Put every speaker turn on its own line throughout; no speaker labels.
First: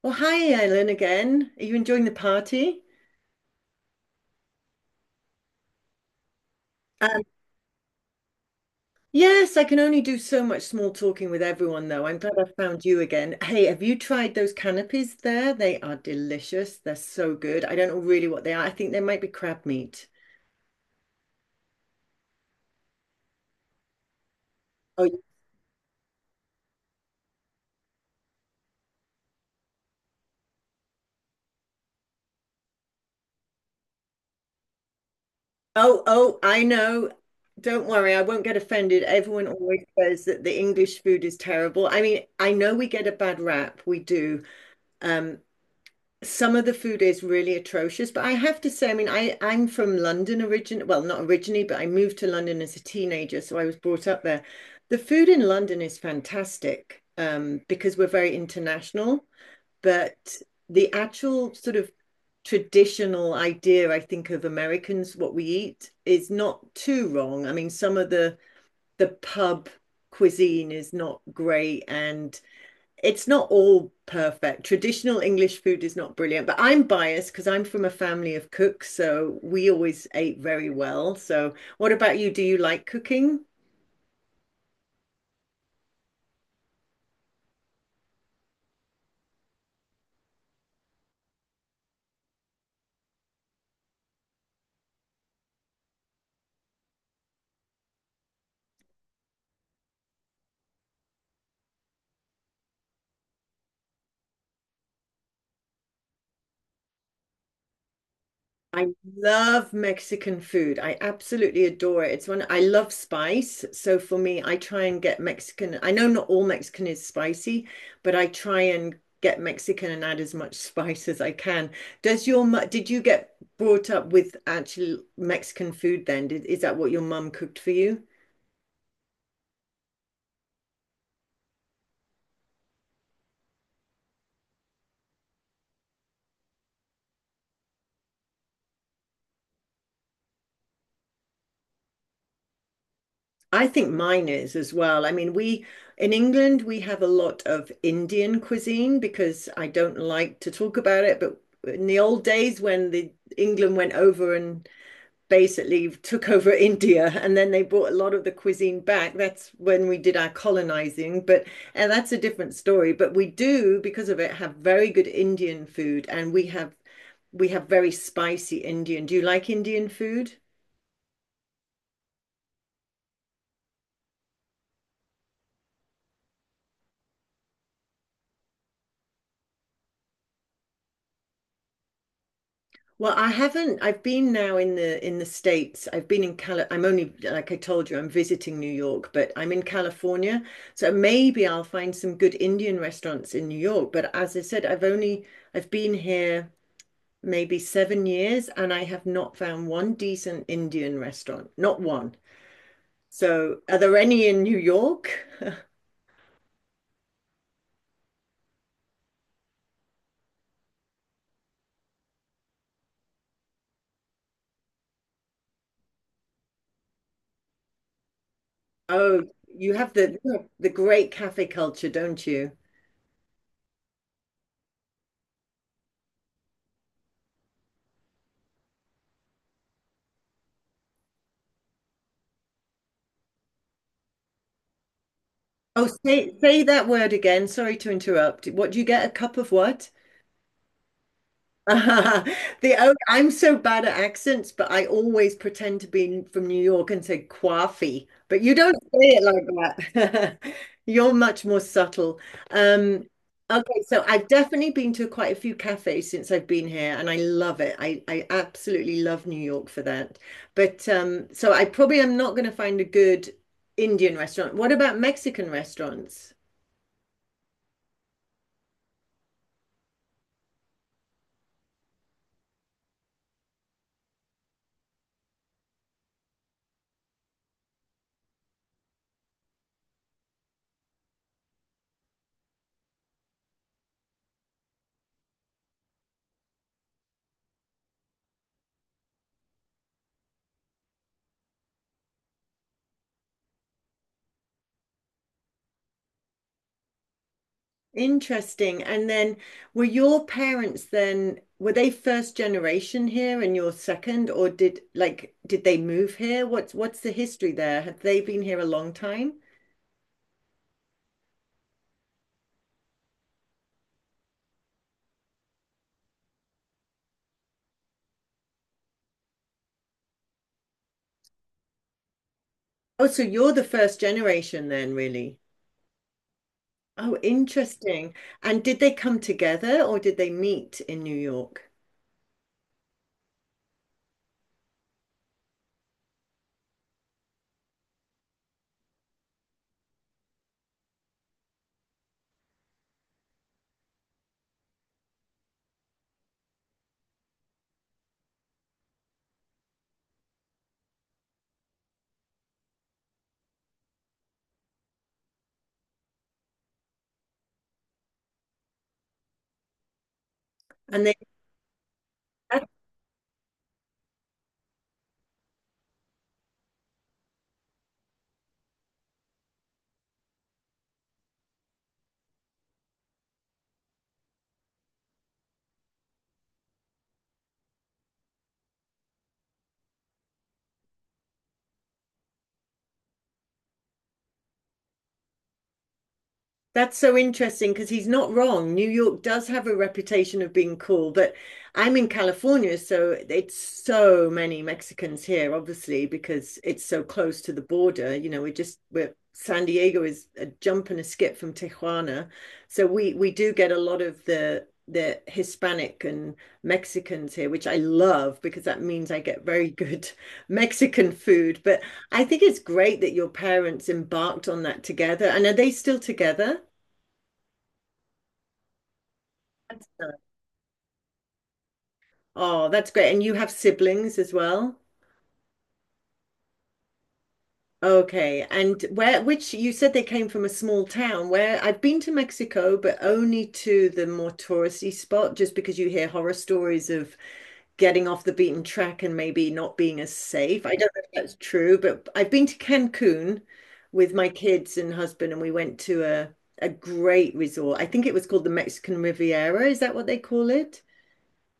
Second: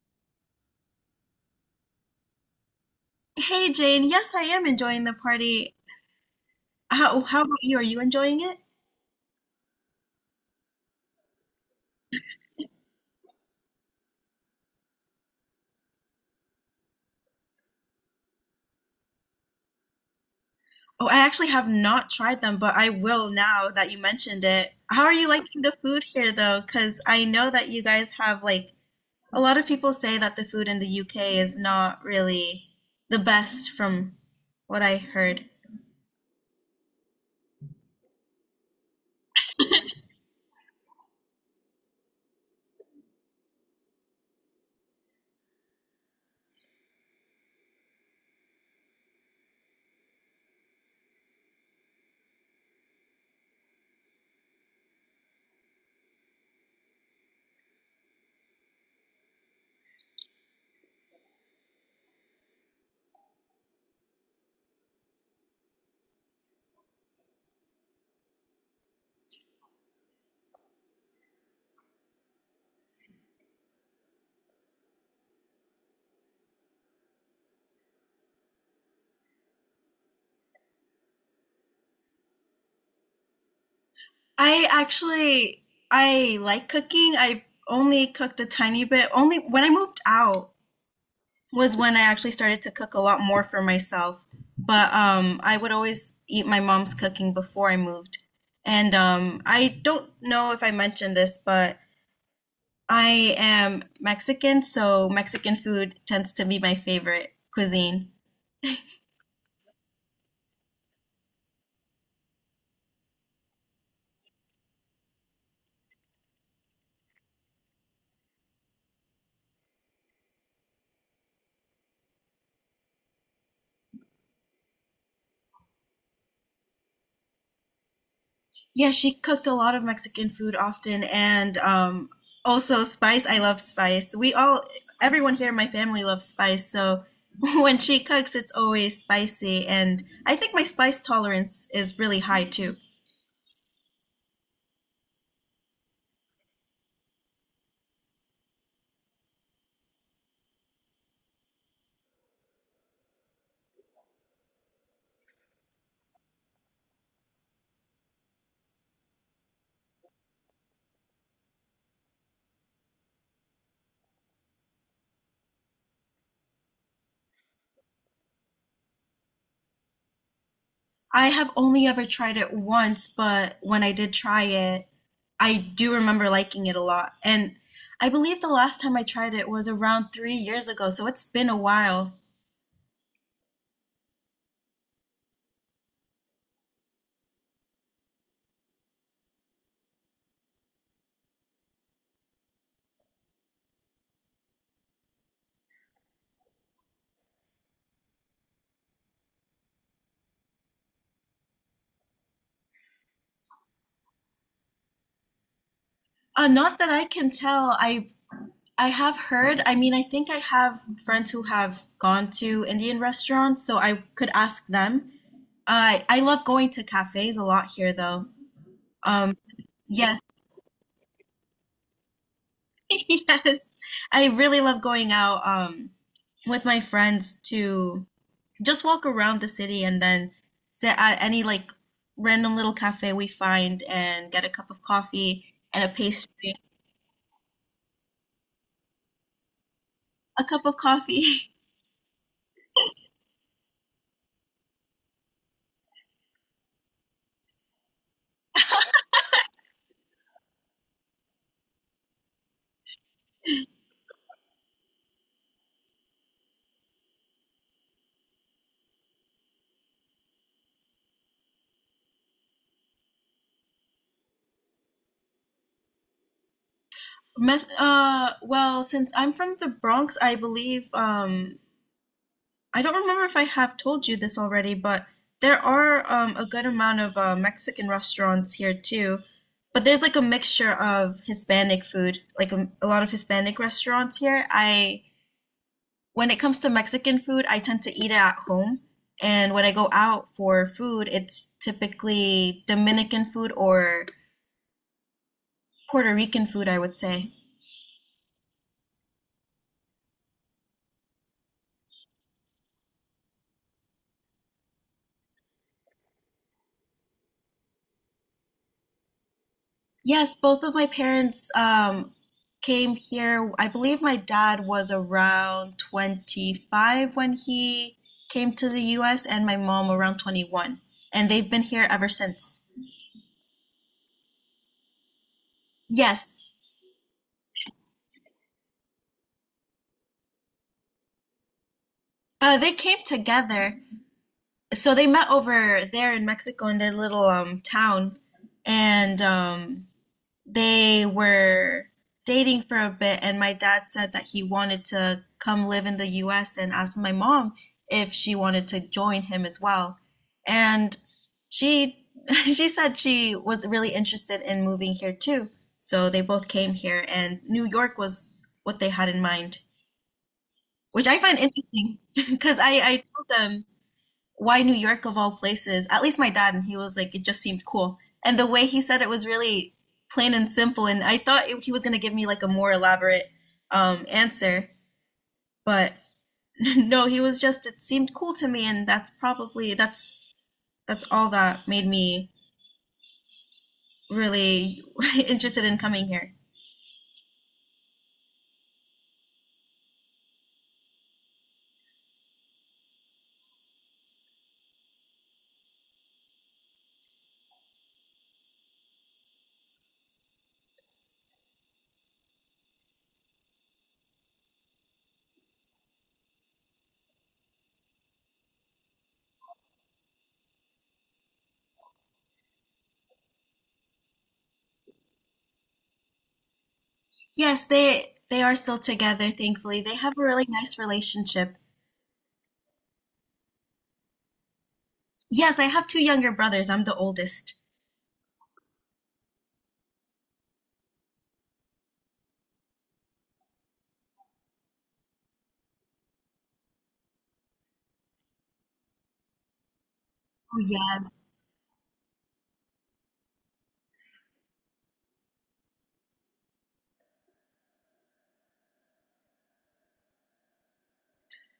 Well, hi, Ellen again. Are you enjoying the party?
Hey Jane, yes, I am enjoying the party.
Um,
How about you? Are you enjoying it?
yes, I can only do so much small talking with everyone, though. I'm glad I found you again. Hey, have you tried those canapes there? They are delicious. They're so good. I don't know really what they are. I think they might be crab meat.
Oh, I actually have not tried them, but I will now that you mentioned it. How
Oh,
are you liking the food here though? Because I know that you guys have like a lot of people say that the food in the UK is not really the best from what I heard.
oh, I know. Don't worry, I won't get offended. Everyone always says that the English food is terrible. I mean, I know we get a bad rap, we do. Um, some of the food is really atrocious, but I have to say, I mean, I'm from London origin, well, not originally, but I moved to London as a teenager, so I was brought up there. The food in London is fantastic, because we're very international, but the actual sort of traditional idea, I think, of Americans, what we eat, is not too wrong. I mean, some of the pub cuisine is not great, and it's not all perfect. Traditional English food is not brilliant, but I'm biased because I'm from a family of cooks, so we always ate very well. So, what about you? Do you like cooking?
I actually I like cooking. I've only cooked a tiny bit. Only when I moved out was when I actually started to cook a lot more for myself. But I would always eat my mom's cooking before I moved. And I don't know if I mentioned this, but I am Mexican, so Mexican food tends to be my favorite cuisine.
I love Mexican food. I absolutely adore it. It's one I love spice. So for me, I try and get Mexican. I know not all Mexican is spicy, but I try and get Mexican and add as much spice as I can. Did you get brought up with actual Mexican food then? Did, is that what your mum cooked for you?
Yeah, she cooked a lot of Mexican food often, and also spice. I love spice. Everyone here in my family loves spice. So when she cooks, it's always spicy. And I think my spice tolerance is really high too.
I think mine is as well. I mean, we in England we have a lot of Indian cuisine because I don't like to talk about it, but in the old days when the England went over and basically took over India and then they brought a lot of the cuisine back, that's when we did our colonizing, but and that's a different story, but we do because of it have very good Indian food and we have very spicy Indian. Do you like Indian food?
I have only ever tried it once, but when I did try it, I do remember liking it a lot. And I believe the last time I tried it was around 3 years ago, so it's been a while.
Well, I haven't. I've been now in the States. I've been in Cali. I'm only, like I told you, I'm visiting New York, but I'm in California. So maybe I'll find some good Indian restaurants in New York. But as I said, I've been here maybe 7 years and I have not found one decent Indian restaurant. Not one. So are there any in New York?
Not that I can tell. I have heard, I mean, I think I have friends who have gone to Indian restaurants, so I could ask them. I love going to cafes a lot here though.
Oh,
Um, yes.
you have the great cafe culture, don't you?
Yes. I really love going out with my friends to just walk around the city and then sit at any like random little cafe we find and get a cup of coffee and
Oh,
a pastry,
say that word again. Sorry to interrupt. What do you get? A cup of what?
a cup of coffee.
The oh, I'm so bad at accents, but I always pretend to be from New York and say coffee. But you don't say it like that. You're much more subtle. Um, okay, so I've definitely been to quite a few cafes since I've been here, and I love it. I absolutely love New York for that. But so I probably am not going to find a good Indian restaurant. What about Mexican restaurants?
Mess well, since I'm from the Bronx, I believe I don't remember if I have told you this already, but there are a good amount of Mexican restaurants here too. But there's like a mixture of Hispanic food, like a lot of Hispanic restaurants here. I When it comes to Mexican food, I tend to eat it at home, and when I go out for food, it's typically Dominican food or Puerto Rican food, I would say.
Interesting. And then were your parents then, were they first generation here and you're second, or did like did they move here? What's the history there? Have they been here a long time?
Yes, both of my parents came here. I believe my dad was around 25 when he came to the US, and my mom around 21. And they've been here ever since.
Oh, so you're the first generation then, really.
Yes,
Oh, interesting. And did they come together or did they meet in New York?
they came together. So they met over there in Mexico in their little town. And they were dating for a bit, and my dad said that he wanted to come live in the US and asked my mom if she wanted to join him as well. And she she said she was really interested in moving here too. So they both came here, and New York was what they had in mind,
And
which
they
I find interesting because
had.
I told them why New York of all places? At least my dad, and he was like, it just seemed cool. And the way he said it was really plain and simple. And he was going to give me like a more elaborate answer, but no, he was just, it seemed cool to me. And that's all that made me really interested in coming here.
That's so interesting because he's not wrong. New York does have a reputation of being cool, but I'm in California, so it's so many Mexicans here, obviously, because it's so close to the border. You know, we're just we're San Diego is a jump and a skip from Tijuana. So we do get a lot of the Hispanic and Mexicans here, which I love because that means I get very good Mexican food. But I think it's great that your parents embarked on that together. And are they still together?
Yes, they are still together, thankfully.
That's
They have a
nice.
really nice relationship.
Oh, that's great. And you have siblings as well?
Yes, I have two younger brothers. I'm the oldest.
Okay. And where, which you said they came from a small town where I've been to Mexico, but only to the more touristy spot, just because you hear horror stories of getting off the beaten track and maybe not being as safe. I don't
Oh,
know if that's true, but I've been to Cancun with my kids and husband, and we went to a great resort. I think it was called the Mexican Riviera. Is that what they call it?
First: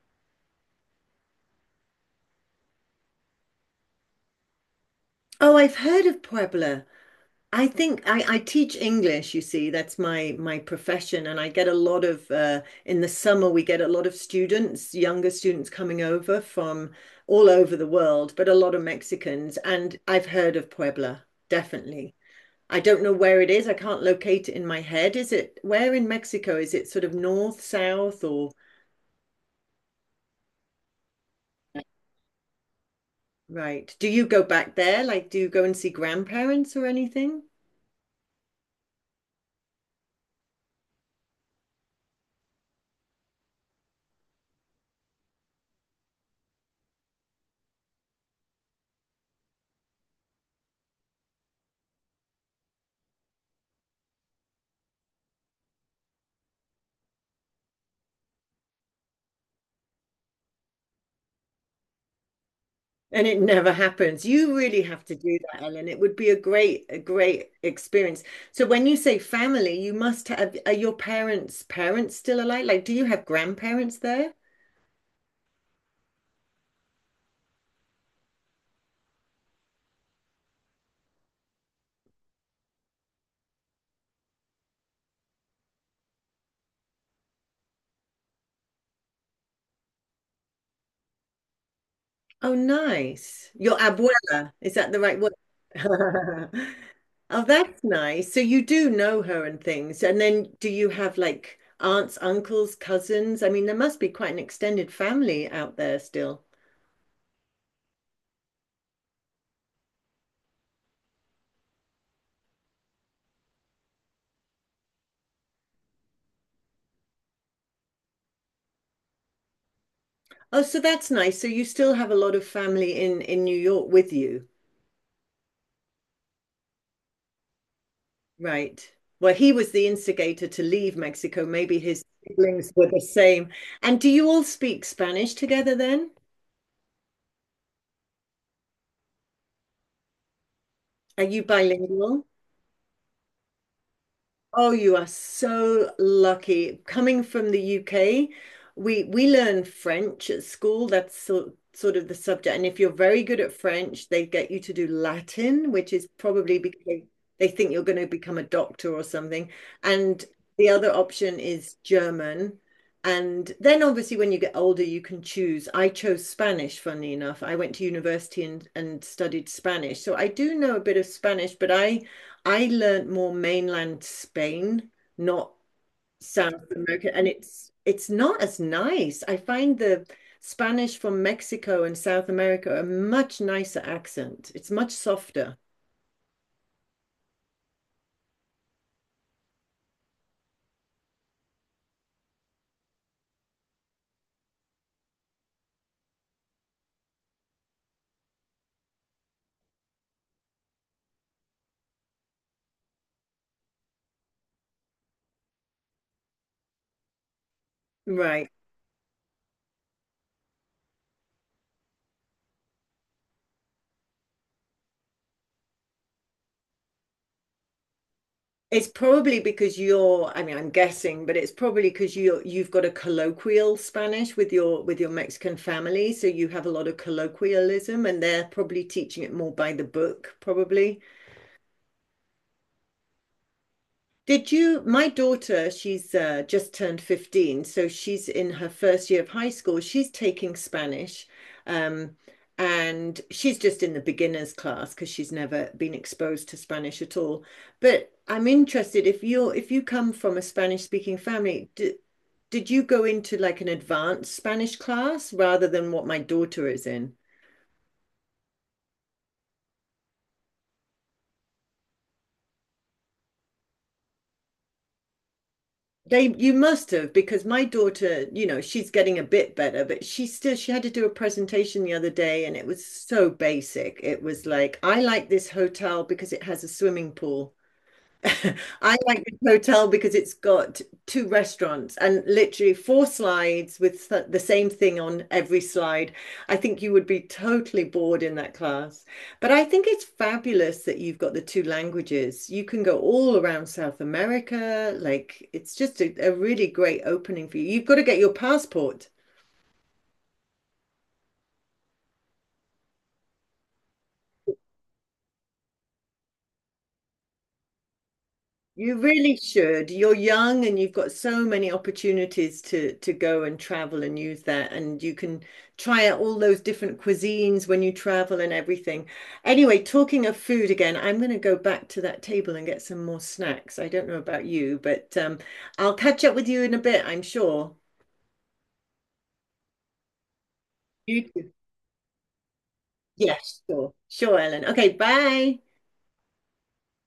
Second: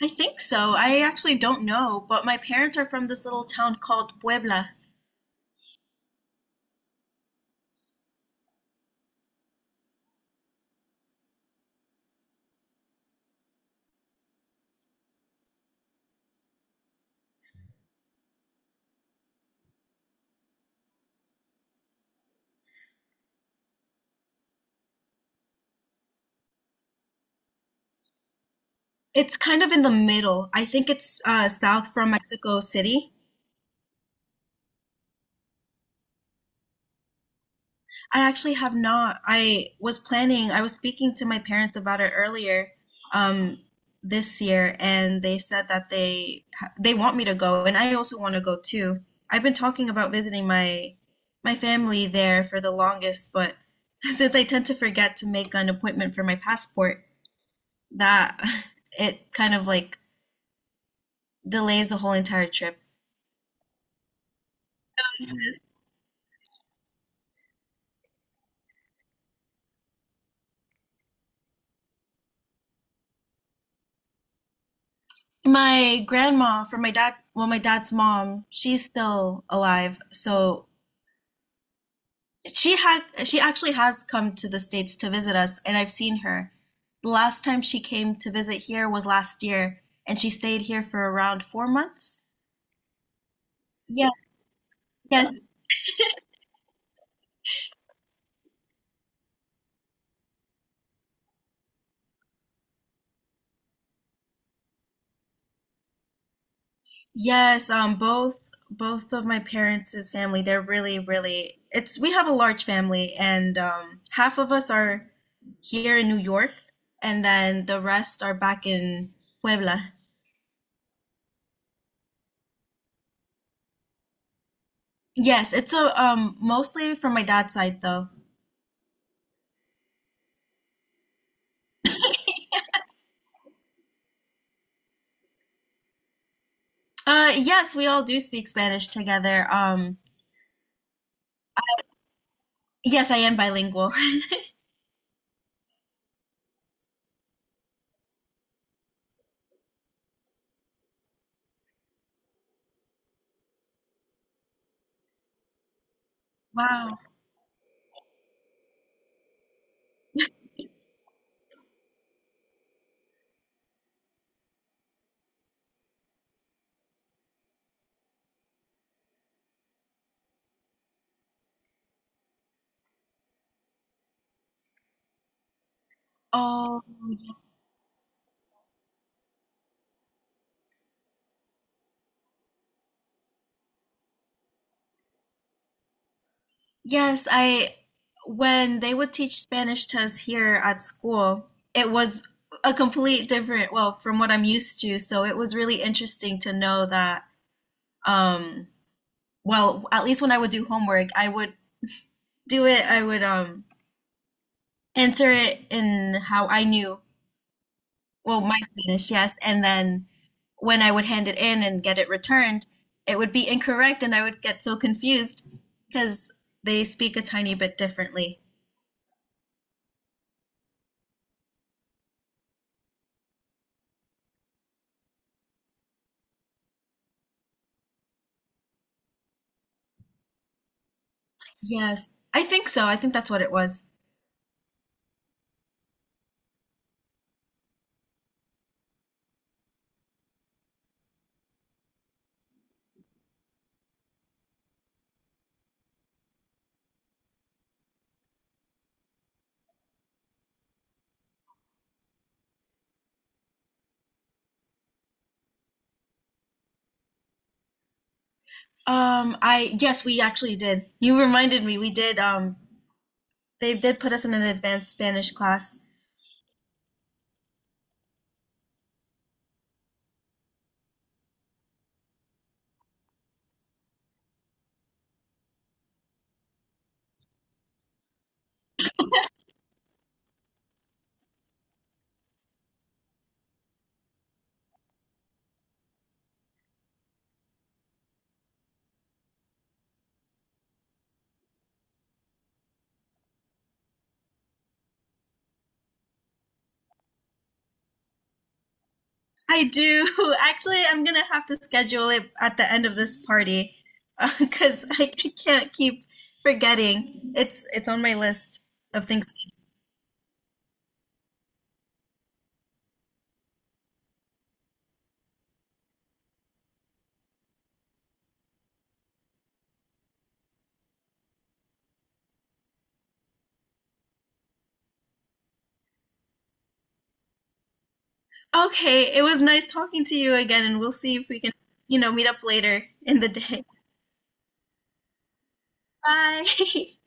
I think so. I actually don't know, but my parents are from this little town called Puebla.
Oh, I've heard of Puebla. I teach English, you see, that's my profession, and I get a lot of in the summer we get a lot of students, younger students coming over from all over the world, but a lot of Mexicans, and I've heard of Puebla, definitely. I don't know where it is. I can't locate it in my head. Is it where in Mexico? Is it sort of north, south, or
It's kind of in the middle. I think it's south from Mexico City.
right? Do you go back there? Like, do you go and see grandparents or anything?
I actually have not. I was speaking to my parents about it earlier um, this year, and they said that they want me to go, and I also want to go too. I've been talking about visiting my family there for the longest, but since I tend to forget to make an appointment for my passport, that it kind of like delays the whole entire trip.
And it never happens. You really have to do that, Ellen. It would be a great experience. So when you say family, you must have, are your parents' parents still alive? Like, do you have grandparents there?
My grandma from my dad, well, my dad's mom, she's still alive, so she actually has come to the States to visit us, and I've seen her. The last time she came to visit here was last year, and she stayed here for around 4 months.
Oh, nice. Your
Yeah,
abuela, is that the right word?
yes,
Oh, that's nice. So you do know her and things. And then do you have like aunts, uncles, cousins? I mean, there must be quite an extended family out there still.
Yes, both of my parents' family, they're really, really it's we have a large family and half of us are here in New York and then the rest are back in Puebla.
Oh, so that's nice. So you still have a lot of family in New York with you.
Yes, it's a mostly from my dad's side though.
Right. Well, he was the instigator to leave Mexico. Maybe his siblings were the same. And do you all speak Spanish together then?
Yes, we all do speak Spanish together.
Are you bilingual?
Yes, I am bilingual.
Oh, you are so lucky. Coming from the UK, we learn French at school. That's sort of the subject. And if you're very good at French, they get you to do Latin, which is probably because
Wow.
they think you're going to become a doctor or something. And the other option is German. And then obviously when you get older, you can choose. I chose Spanish, funnily enough. I went to university and studied Spanish. So I do know a bit of Spanish, but I learnt more mainland Spain, not South
Oh,
America, and
yeah.
it's not as nice. I find the Spanish from Mexico and South America a much nicer accent. It's much softer.
Yes, I when they would teach Spanish to us here at school, it was a complete different, well, from what I'm used to. So it was really interesting to know that um well, at least when I would do homework, I would answer it in how I knew, well,
Right.
my Spanish, yes, and then when I would hand it in and get it returned, it would be incorrect and I would get so confused because they speak a tiny bit differently.
It's probably because you're, I mean, I'm guessing, but it's probably because you've got a colloquial Spanish with your Mexican family, so you have a lot of colloquialism, and they're probably teaching it more by the book, probably.
Yes, I think so. I think that's what it was.
Did you, my daughter, she's just turned 15, so she's in her first year of high school. She's taking Spanish, um, and she's just in the beginners class because she's never been exposed to Spanish at all. But I'm interested if you're if you come from a Spanish speaking family, d did you go into like an advanced Spanish class rather than what my daughter is in?
I Yes, we actually did. You reminded me. We did. They did put us in an advanced Spanish class.
They, you must have, because my daughter, you know, she's getting a bit better, but she still, she had to do a presentation the other day and it was so basic. It was like, I like this hotel because it has a swimming pool. I like this hotel because it's got two restaurants and literally four slides with the same thing on every slide. I think you would be totally bored in that class. But I think it's fabulous that you've got the two languages. You can go all around South America. Like, it's just a really great opening for you. You've got to get your passport.
I do. Actually, I'm gonna have to schedule it at the end of this party because I can't keep forgetting. It's on my list
You
of things.
really should. You're young and you've got so many opportunities to go and travel and use that and you can try out all those different cuisines when you travel and everything. Anyway, talking of food again, I'm going to go back to that table and get some more snacks. I don't know about you, but I'll catch up with you in a bit, I'm sure.
Okay, it was nice talking to you again, and we'll see if
You
we
too.
can, you know, meet up later in the
Yes,
day.
sure. Sure, Ellen. Okay, bye.
Bye.